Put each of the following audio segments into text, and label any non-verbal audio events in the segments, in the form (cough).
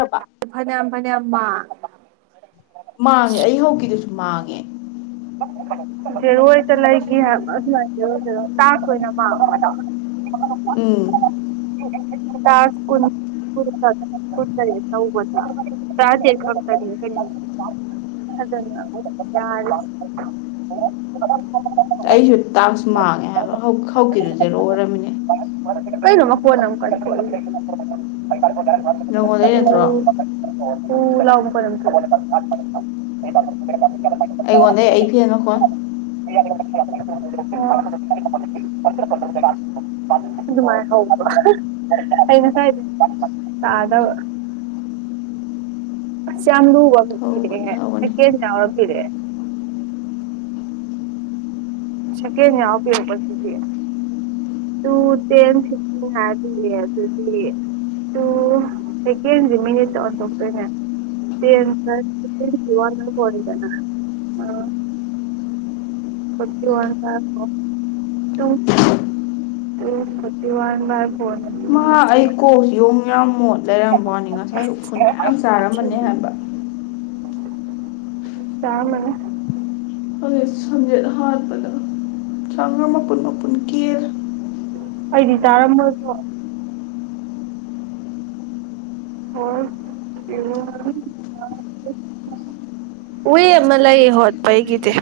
ꯔꯕ ꯐꯅꯌꯥꯝ ꯃꯅꯦ ꯑꯃ ꯃꯥꯡꯒꯦ ꯑꯩ ꯍꯧꯒꯤꯗꯨꯁꯨ ꯃꯥꯒꯦ ꯑꯣꯏꯣꯏ ꯆ ꯂꯥꯏꯒ ꯑꯊ ꯇꯥꯥꯁ ꯑꯣꯏꯣꯏꯅ ꯃꯥ (unintelligible) ꯎꯝ ꯇꯥꯁ (unintelligible) ꯑꯣ (unintelligible) ꯑꯩꯁꯨ ꯇꯥꯛꯁꯨ ꯃꯥꯡꯉꯦ ꯍꯥꯏꯕ ꯍꯧꯈꯤꯗꯨ ꯖꯦꯔꯣ ꯑꯣꯏꯔꯃꯤꯅꯦ ꯀꯩꯅꯅꯣ ꯐꯣꯜ ꯑꯃ ꯀꯜ (unintelligible) ꯅꯪꯉꯣꯟꯗꯩ ꯅꯠꯇ꯭ꯔꯣ ꯇ ꯂꯥꯎ ꯑꯩꯉꯣꯟꯗꯩ ꯑꯩ ꯐꯉꯨꯀꯣ (unintelligible) ꯇꯗꯕ ꯑꯁ ꯌꯥꯝ ꯂꯨ ꯕ (unintelligible) ꯍꯧꯕꯅꯤ ꯄꯤꯔꯛꯑꯦ ꯍꯧꯕꯅꯤ ꯍꯦꯀꯦ ꯌꯥꯎꯔꯋꯥꯄꯤꯔꯛꯑꯦ ꯁꯦꯀꯦꯟ ꯌꯥꯎ ꯄꯔꯛꯄꯁꯤꯗꯤ ꯇꯨ ꯇꯦꯟ ꯐꯤꯐꯇꯤꯟ ꯍꯥꯏꯔꯗꯨꯗꯤ ꯑꯗꯨꯗꯤ ꯇꯨ ꯁꯦꯀꯦꯟꯁꯤꯦ ꯃꯤꯅꯤꯠꯇ ꯑꯣꯟꯊꯣꯛꯇꯣꯏꯅꯦ ꯇꯦꯟ ꯄ꯭ꯂꯁ ꯐꯤꯇꯤꯟ ꯋꯥꯗꯅ ꯑ ꯐꯇꯤ ꯋꯥꯟ ꯇꯣ ꯇ two forty one by four ꯃꯍꯥꯛ ꯑꯩ ꯀꯣꯛꯁꯤ ꯌꯦꯣꯡ ꯌꯥꯝ ꯃꯣꯠ ꯂꯩꯔꯝꯕꯅꯤ ꯉꯁꯥꯏ ꯎꯐꯨꯜ ꯃꯌꯥꯝ ꯆꯥꯔꯝꯕꯅꯤ ꯍꯥꯏꯕ ꯆꯔꯃꯅꯦ ꯍꯧꯖꯤꯛ ꯁꯝꯖꯦꯠ ꯍꯥꯠꯄꯗ ꯁꯝ ꯃꯄꯨꯜ ꯃꯄꯨꯜ ꯀꯦꯂꯦ ꯑꯩꯗꯤ ꯇꯥꯔꯝꯃꯁꯨ ꯍꯣꯏ ꯋꯦ ꯑꯃ ꯂꯩ ꯍꯣꯠꯄ ꯑꯩꯒꯤꯗꯤ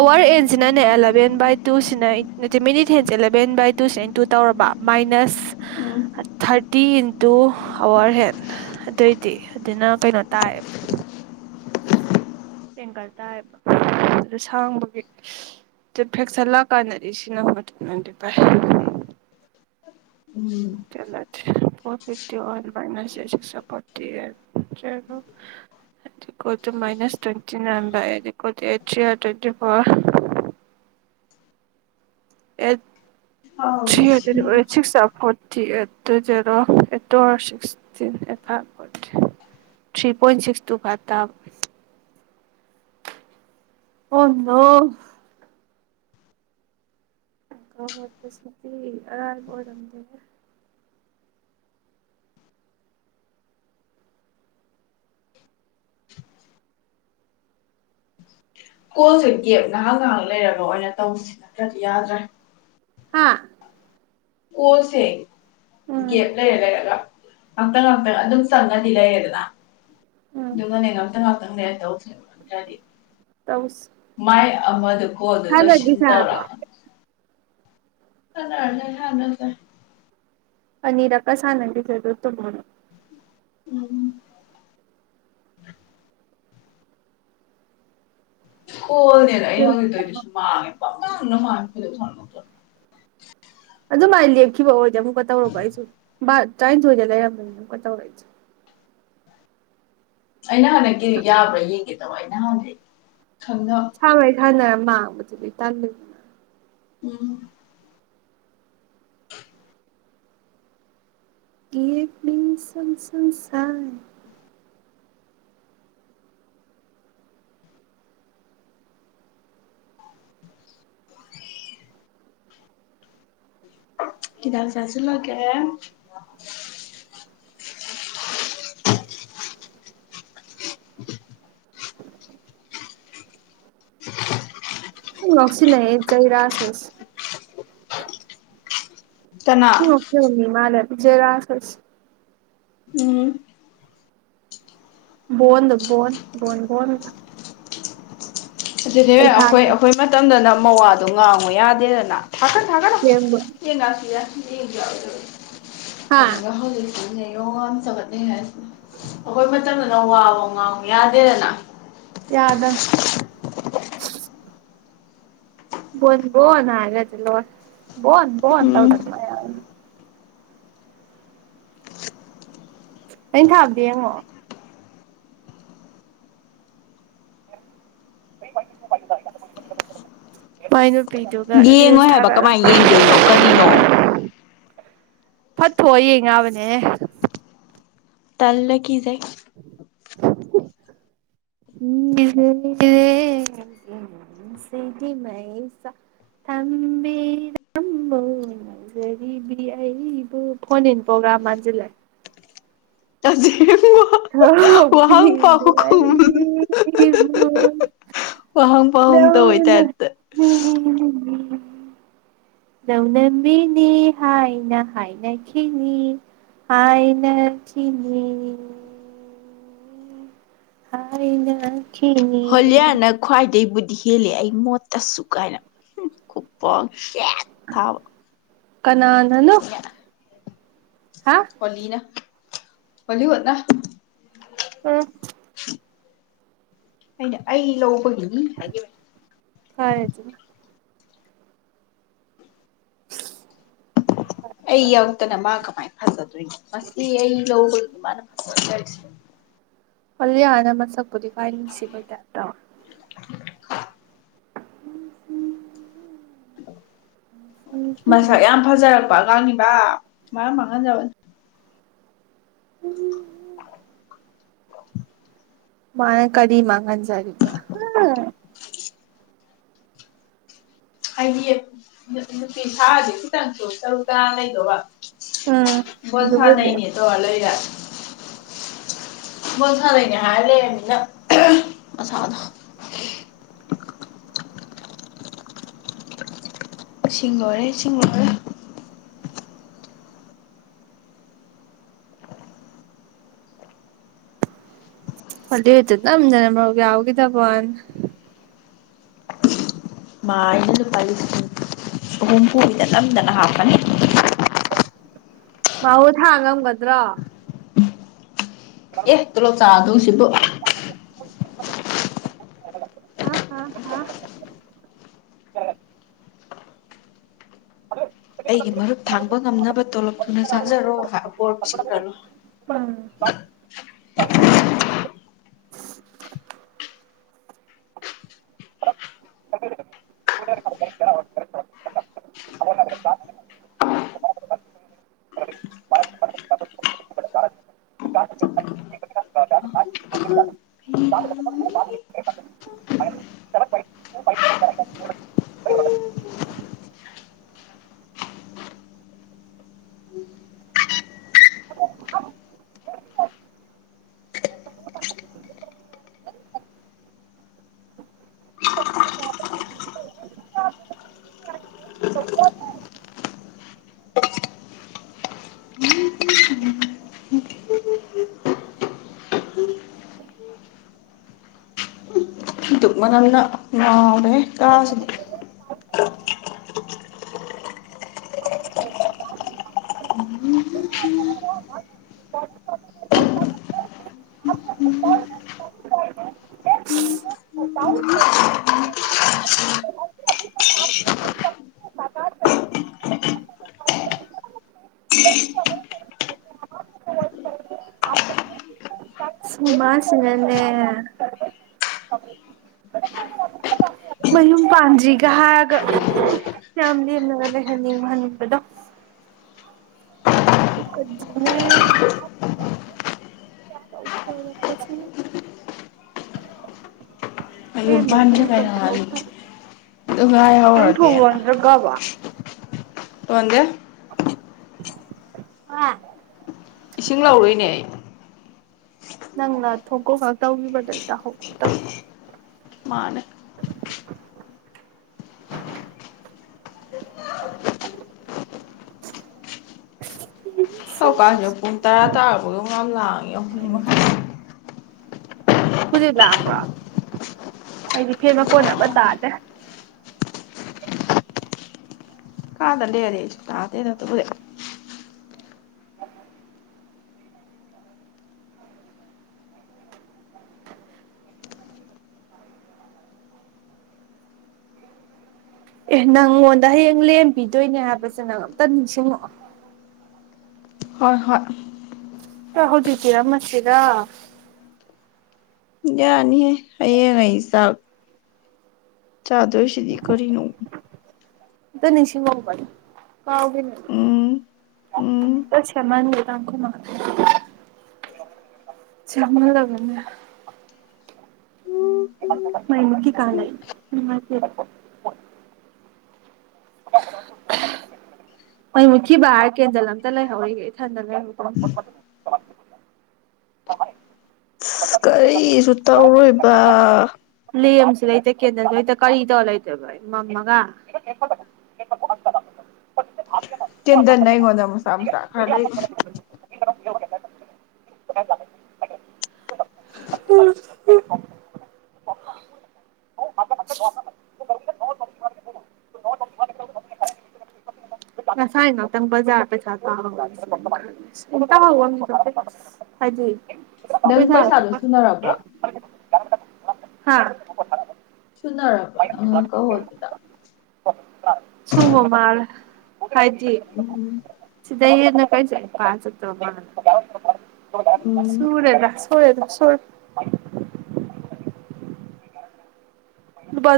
ꯑꯋꯥꯔ ꯍꯦꯟꯁꯤꯅꯅꯦ ꯑꯦꯂꯚꯦꯟ ꯕꯥꯏ ꯇꯨꯁꯤꯅ ꯅꯠꯇ ꯃꯤꯅꯤꯠ ꯍꯦꯟꯁꯦ ꯑꯦꯂꯚꯦꯟ ꯕꯥꯏ ꯇꯨꯁꯤꯅ ꯏꯟꯇꯨ ꯇꯧꯔꯕ ꯃꯥꯏꯅꯁ ꯎꯝ ꯊꯥꯔꯇꯤ ꯏꯟꯇꯨ ꯑꯋꯥꯔ ꯍꯦꯟ ꯑꯗꯨꯑꯣꯏꯗꯤ ꯑꯗꯨꯅ ꯀꯩꯅꯣ ꯇꯥꯏꯌꯦꯕ ꯇꯦꯡꯀꯜ ꯇꯥꯏꯌꯦꯕ ꯑꯗꯨ ꯁꯥꯡꯕꯒꯤ ꯐꯦꯛꯁꯟ ꯂꯥꯛꯀꯥꯟꯗꯗꯤ ꯁꯤꯅ ꯍꯅꯗꯤ ꯐꯥꯏ ꯋꯟꯋꯦꯟ ꯐ (unintelligible) ꯑꯦ ꯊ꯭ꯔꯤ ꯁꯥꯎꯅ ꯍꯟ꯭ꯔꯦꯠ ꯁꯤꯔꯦ ꯑꯣꯏ ꯁꯤꯛꯁ (unintelligible) ꯇꯤ ꯇꯨ ꯖꯦꯔꯣ ꯑꯦ ꯇꯣꯔꯣ sixteen eight five three point six two five ꯇꯥꯕ ꯍꯗꯣ (unintelligible) ꯀꯣꯜꯁꯦ ꯒꯦꯞ ꯉꯥꯏꯍꯥꯛ ꯉꯥꯏꯍꯥꯛ ꯂꯩꯔꯒ ꯑꯣꯏꯅ ꯇꯧꯕꯁꯤ ꯅꯠꯇ꯭ꯔꯗꯤ ꯌꯥꯗ꯭ꯔꯦ ꯍꯥꯥ ꯑꯣꯜꯁꯦ ꯎꯝ ꯒꯦꯞ ꯂꯩꯔ (unintelligible) ꯑꯝꯇꯪ ꯑꯝꯇꯪ ꯑꯗꯨꯛ ꯆꯝꯅꯗꯤ ꯂꯩꯔꯦꯗ ꯎꯝ ꯑꯗꯨꯒꯅꯦ (unintelligible) ꯇꯧ ꯇꯧꯁꯤ ꯃꯥꯏ ꯑꯃꯗꯨ ꯍ ꯑꯗꯨ ꯗꯣ ꯁꯤꯜ ꯁꯥꯟꯅꯒꯤꯁꯦ ꯇꯧꯔꯥ ꯍꯥꯏꯕ꯭ꯔꯣ ꯖꯔ ꯂꯩꯦ ꯍꯅꯖꯔ ꯑꯅꯤꯔ ꯀꯁ ꯑꯅꯟꯗꯤ ꯆꯗ ꯇꯣ ꯃꯅ ꯎꯝ ꯀꯣꯜꯅꯦꯗ ꯑꯩꯩꯅ ꯍꯧꯖꯤꯗ ꯑꯣꯏꯣꯏꯁꯨ ꯃꯥꯡꯉꯦ ꯄꯉꯃ ꯀꯂ ꯊꯔ ꯃꯠꯇ ꯑꯗꯨ ꯃꯥꯂꯀꯤꯣ ꯃꯛ ꯀꯇꯥꯧꯔꯨ ꯀꯥꯏꯁꯨ ꯕꯥ ꯇꯔꯥꯅꯤꯊꯣꯏꯗꯦ ꯂꯩꯔꯗꯣꯏꯅꯤꯅ ꯑꯃꯨꯛ ꯇꯧꯔꯛꯏꯁꯦ ꯑꯩꯅ ꯍꯟꯗꯛꯀꯤ ꯌꯥꯕ꯭ꯔꯥ ꯌꯦꯡꯒꯦ ꯇꯧꯕ ꯑꯩꯅ ꯍꯥꯟꯅꯛ ꯊꯥꯏ ꯊꯅ ꯃꯥꯕꯨꯖ ꯇꯂ ꯎꯝ (unintelligible) ꯀ ꯄ ꯁꯁꯁꯥꯏ ꯀꯗꯕ ꯆꯥꯏꯁꯤ ꯂꯒꯦ ꯂꯁꯤ ꯅ ꯆ ꯍ ꯔꯥꯁꯁ ꯀꯅꯥ ꯎꯝ ꯀ ꯃꯥꯂ ꯖꯦ ꯔꯥꯁꯁ ꯎꯝ ꯣ ꯣꯣꯟ ꯣꯣ ꯑꯗꯨꯗꯤ ꯑꯩꯈꯣꯏ ꯑꯩꯈꯣꯏ ꯃꯇꯝꯗꯅ ꯃꯋꯥꯗꯣ ꯉꯥꯡꯉꯨ ꯌꯥꯗꯦꯗꯅ ꯊꯀꯠ ꯊꯥꯒꯠ ꯁꯦꯝꯕ ꯌꯦ ꯉꯁꯤ ꯌꯥ ꯊ ꯍꯥ ꯑꯗ ꯋꯥ ꯍ ꯌꯣꯒꯥ ꯑꯃ ꯆ ꯑꯠꯇ ꯍꯦ ꯑꯩꯈꯣꯏ ꯃ ꯏꯝꯗꯅ ꯋꯥꯕ ꯉꯥꯎ ꯌꯥꯗꯦꯗꯅ ꯌꯥꯗ ꯕꯣ ꯅ ꯍꯥꯏꯗꯤꯜꯣ ꯣꯟ ꯣ ꯎꯝ ꯇꯧꯗ ꯃꯌꯥꯝ ꯅ ꯊꯥꯕꯗꯤ ꯌꯦꯡꯉꯣ ꯐꯅ ꯀꯩꯗꯒ ꯔꯦꯜ ꯌꯦꯡꯉꯣꯏ ꯍꯥꯏꯕ ꯊꯥꯒ ꯀꯃꯥꯏꯅ ꯌꯦꯡꯗꯣꯏꯅꯣ ꯀꯔꯤꯅꯣ ꯐꯠꯇꯣꯛꯑꯣ ꯌꯦꯡꯉꯕꯅꯦ ꯇꯥꯏ ꯂ ꯀꯖ ꯁꯤ ꯃ ꯊꯝꯕꯤꯔꯖꯔꯤꯕꯨ ꯐꯅꯟ ꯄꯣꯒ꯭ꯔꯥ ꯃꯥꯟꯖꯂ ꯆꯗ ꯍ ꯄ ꯋꯥꯍꯪ ꯄꯥꯎꯈꯨꯝ ꯇꯧꯕꯩ ꯂꯎꯅ ꯇꯥꯏꯞꯇ ꯃꯤ ꯅꯣꯡꯅ ꯃꯤꯅꯤ ꯍꯥꯏꯥꯏꯅ ꯍꯥꯏꯥꯏꯅ ꯀꯅꯤ ꯍꯥꯏꯥꯏꯅ ꯀꯅꯤ ꯍꯥ ꯏꯅ ꯍꯣꯂꯤꯌꯥꯅ ꯈ꯭ꯋꯥꯏꯗꯗꯒꯤ ꯗꯤ ꯍꯦꯜꯂꯦ ꯑꯩ ꯃꯣꯠꯇꯁꯨ ꯀꯥꯏꯅ ꯈꯨꯄ ꯊꯕ ꯀꯅꯥ ꯅꯅꯣ ꯍꯂꯤꯅ ꯍꯣꯂꯤꯕꯗ ꯎꯝ ꯑꯩꯅ ꯑꯩ ꯂꯧꯕꯒꯤ ꯎꯝ ꯍꯥꯏ ꯀꯥꯏꯔꯦꯗꯅ ꯑꯩ ꯌꯥꯧꯗꯅ ꯃꯥ ꯀꯃꯥꯏꯅ ꯐꯖꯗꯣꯏꯅꯣ ꯃꯁꯤ ꯑꯩ ꯂꯧꯧꯕꯅꯤ ꯃꯥꯅ ꯐꯖꯔꯤꯁꯦ ꯑꯂꯦ ꯅ ꯁ ꯑꯗꯨ ꯀꯥꯁꯤꯕꯗꯇꯣ ꯎ ꯎ ꯃꯁꯛ ꯌꯥꯝ ꯐꯖꯔꯛꯄ ꯑꯉꯥꯡꯁꯤꯡ ꯃꯥ ꯃꯉꯖꯕ ꯎꯝ ꯃꯥ ꯀꯔꯤ ꯃꯉ ꯖ ꯍꯥꯏꯗꯤ ꯅꯨꯄꯤ ꯁꯥꯥꯁꯦ ꯈꯤꯇꯪꯁꯨ ꯇꯔꯨ ꯇꯔꯥ ꯂꯩꯗꯧꯕ ꯎꯝ ꯕꫭꯜ ꯁꯥ ꯑꯗꯨꯕꯨꯗꯤ ꯅꯩꯅꯦ ꯇ ꯂꯩ ꯂꯩꯔ ꯃꯁꯥꯗꯅꯦ ꯍꯥꯏ ꯂꯩꯔꯅꯤꯅ ꯃꯁꯥꯗꯣ ꯏꯁꯤꯡ ꯂꯣꯏꯔꯦ ꯏꯁꯤꯡ ꯂꯈꯔꯦ ꯐꯂꯤ ꯍꯇ ꯅꯖꯅ ꯑꯃꯒꯦ ꯌꯥꯒꯤꯗ ꯐꯟ ꯃꯥ ꯑꯩꯅ ꯂꯨꯄꯥ ꯂꯤꯁꯤꯡ ꯑꯍꯨꯝꯐꯨꯗ ꯅꯝꯗꯅ ꯍꯥꯞꯄꯅꯤ ꯃꯍꯧ ꯊꯥꯡꯉꯝꯒꯗ꯭ꯔꯣ ꯑꯦꯇꯂꯣ ꯆꯥꯗ ꯁꯤꯕꯨ ꯑ ꯍ ꯍ ꯑꯩꯒꯤ ꯃꯔꯨꯞ ꯊꯥꯡꯕ ꯉꯝꯅꯕ ꯇꯣꯂꯞ ꯊꯨꯅ ꯆꯥꯖꯔꯣꯕꯣꯔ ꯄꯁꯤꯡꯂꯔꯣ (unintelligible) ꯀꯔ ꯀ ꯗꯨ ꯃꯅꯅ ꯉꯥꯎꯔꯦ ꯀꯥꯁꯤꯗꯤ (unintelligible) ꯁꯨꯃꯁꯤꯅꯅꯦꯦ ꯃꯌꯨꯝ ꯄꯥꯟꯗ꯭ꯔꯤꯒ ꯍꯥꯏꯒ ꯐꯦꯃꯤꯂꯤ ꯑꯃꯒ ꯂꯩꯍꯟꯅꯤꯡꯕ ꯍꯟꯕꯗꯣ ꯁꯤ ꯃꯌꯨꯝ ꯄꯥꯟꯗ꯭ꯔꯤ ꯀꯩꯅꯣ ꯍꯥꯏꯅꯤ ꯑꯗꯨ ꯇꯪ ꯊꯣꯡ ꯉꯥꯏꯍꯧꯔꯒꯦꯅ ꯂꯣꯟꯗ꯭ꯔꯒꯕ ꯋꯥꯗ ꯑꯥ ꯏꯁꯤꯡ ꯂꯧꯥꯎꯔꯣꯏꯅꯦ ꯑꯩ ꯅꯪꯅ ꯊꯣꯛꯀꯣ ꯈ ꯇꯧꯈꯤꯕꯗꯣꯩ ꯇꯀꯣ ꯇꯧ ꯃꯥꯅꯦ ꯍꯧꯀꯥꯟꯁꯤꯗ ꯄꯨꯡ ꯇꯔꯥ ꯇꯥꯔꯛꯄꯗ ꯌꯥꯝ ꯂꯥꯡꯉꯦ ꯑꯍ ꯃꯈꯥꯏ ꯍꯧꯖꯤꯛ ꯂꯥꯛꯕ꯭ꯔꯣ ꯑꯩꯗꯤ ꯐꯦꯟ ꯃꯀꯣꯟ ꯑꯃ ꯇꯥꯗ꯭ꯔꯦ ꯀꯥꯗ ꯂꯩꯦꯔ ꯇꯥꯗꯔ ꯇꯕꯨꯔ ꯑꯦ ꯅꯪꯉꯣꯟꯗ ꯍꯌꯦꯡ ꯂꯦꯝꯕꯤꯗꯣꯏꯅꯦ ꯍꯥꯏꯕꯁꯦ ꯅꯪ ꯑꯝꯇ ꯅꯤꯡꯁꯤꯡꯉꯛꯑꯣ ꯍꯣꯏ ꯍꯣꯏ ꯆ ꯍꯧꯖꯤꯇꯤꯔ ꯃꯁꯔ ꯌꯥꯅꯤ ꯑꯩꯌꯦꯦ ꯉꯏ ꯁꯥꯕ ꯆꯥꯗꯣꯏꯁꯤꯗꯤ ꯀꯔꯤꯅꯣ ꯗꯅꯤꯁꯤꯒꯧ ꯄ ꯄꯎꯒ ꯎꯝ ꯎꯝ ꯇ ꯁꯃꯥꯡꯒꯈ ꯃꯍ ꯆꯃꯜ ꯂꯒꯟꯅ ꯎꯝ ꯀꯥꯏꯣ ꯍꯣꯏ ꯃꯨꯀꯤ ꯕꯥꯍꯔ ꯀꯦꯟꯗꯜ ꯑꯝꯇ ꯂꯩꯍꯧꯔꯤꯒꯦ ꯏꯊꯟꯗ ꯂꯩ ꯁꯤꯁꯨ ꯇꯧꯔꯣꯏꯕ ꯑ ꯂꯦꯝꯁꯨ ꯂꯩꯇ ꯀꯦꯟꯗꯜꯁꯨ ꯂꯩꯇ ꯀꯔꯤ ꯇꯧꯔ ꯂꯩꯇꯣꯏꯕ ꯃꯝꯃꯒ ꯆꯤꯟꯗꯅ ꯀꯣꯅ ꯃꯨꯁꯥ ꯃꯨꯁꯥ ꯈꯥꯗ ꯎꯝ ꯎꯝ ꯉꯁꯥꯅ ꯇꯪ ꯖꯥ ꯄꯦ ꯆꯥ ꯏ ꯍꯥꯏꯖꯤ ꯅꯪ ꯄꯩꯁꯥꯗꯨꯣ ꯁꯨꯅꯔꯕ꯭ꯔꯥ ꯍꯥ ꯁꯨꯅꯔꯕ꯭ꯔꯣ ꯅꯪꯉꯥꯡꯀ ꯍꯣꯠꯕꯤꯗ ꯁꯨꯃ ꯃꯥꯔ ꯍꯥꯏꯖꯤ ꯎꯝ ꯁꯤꯗ ꯀꯩ ꯐꯥꯁ ꯇꯣ ꯎꯝ ꯁꯨꯔꯦꯗ ꯁꯋꯗ ꯁꯣꯏ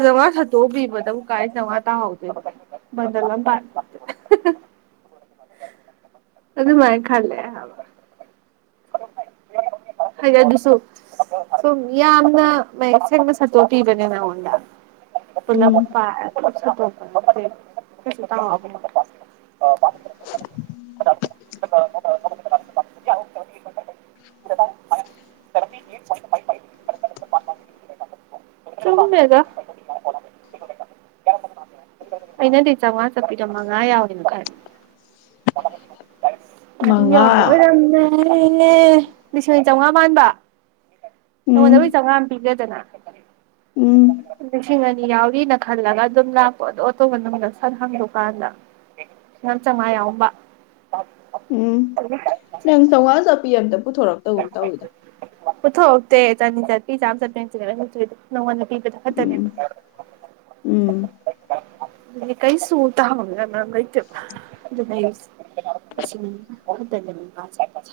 ꯖꯋꯥꯠꯇꯤ ꯃꯕꯨꯨ ꯀꯥꯏ ꯆꯉ ꯇ ꯍꯧꯗ ꯖ ꯑꯗꯨ ꯃꯥꯏ ꯈꯂꯦ ꯍꯥꯏꯗꯤ ꯑꯗꯨꯁꯨ ꯁꯨꯝ ꯌꯥꯝꯅ ꯃꯌꯦꯛ ꯁꯦꯡꯅ ꯁꯠꯇꯣꯛꯄꯤꯕꯅꯦ ꯅꯉꯣꯟꯗ ꯄꯨꯂ ꯎꯝ ꯄ (unintelligible) ꯔꯔ ꯁꯥꯏ ꯆꯥꯟ ꯁꯨꯝꯃꯃꯦꯒ ꯑꯩꯅꯗꯤ ꯆꯉ ꯆꯄꯤꯤꯔꯃ ꯉ ꯌꯥꯎꯅꯤꯅ ꯑꯔꯤ ꯃꯉꯥ ꯑꯣꯔꯟꯅ ꯑꯦ ꯂꯤꯁꯤꯡꯅꯤ ꯆꯥꯝꯃꯉꯥ ꯃ ꯍꯗꯕꯨꯣꯏ ꯎꯝ ꯆꯉ ꯄꯤꯒꯗꯅꯗꯦ ꯎꯝ ꯂꯤꯁꯤꯡ ꯑꯅꯤ ꯌꯥꯎꯔꯤꯅ ꯈꯜꯂꯒ ꯑꯗꯨꯝ ꯂꯥꯛꯄ ꯑꯗꯣ ꯑꯇꯣꯝ ꯃꯅꯨꯡꯗ ꯁꯟ ꯍꯪꯗꯀꯥꯟꯗ ꯌꯥꯝ ꯆꯥꯝꯃꯉꯥ ꯌꯥꯎꯕ ꯂꯪ ꯁ ꯑꯁ ꯄꯄꯤ ꯌꯥꯝꯗ ꯄꯨꯊꯣꯔꯛꯇꯕ ꯇꯧꯋꯤꯗ ꯄꯨꯊꯣꯛꯇꯦ ꯆꯅꯤ ꯆꯠꯄꯤ ꯆꯥꯝ ꯆꯠꯄ ꯅꯉꯣꯟ ꯄꯤꯕꯗ ꯐꯠꯇꯅꯦ ꯎꯝ ꯎꯝ ꯀꯩ ꯁꯨ ꯇ ꯍ ꯃꯩ ꯑꯗꯨ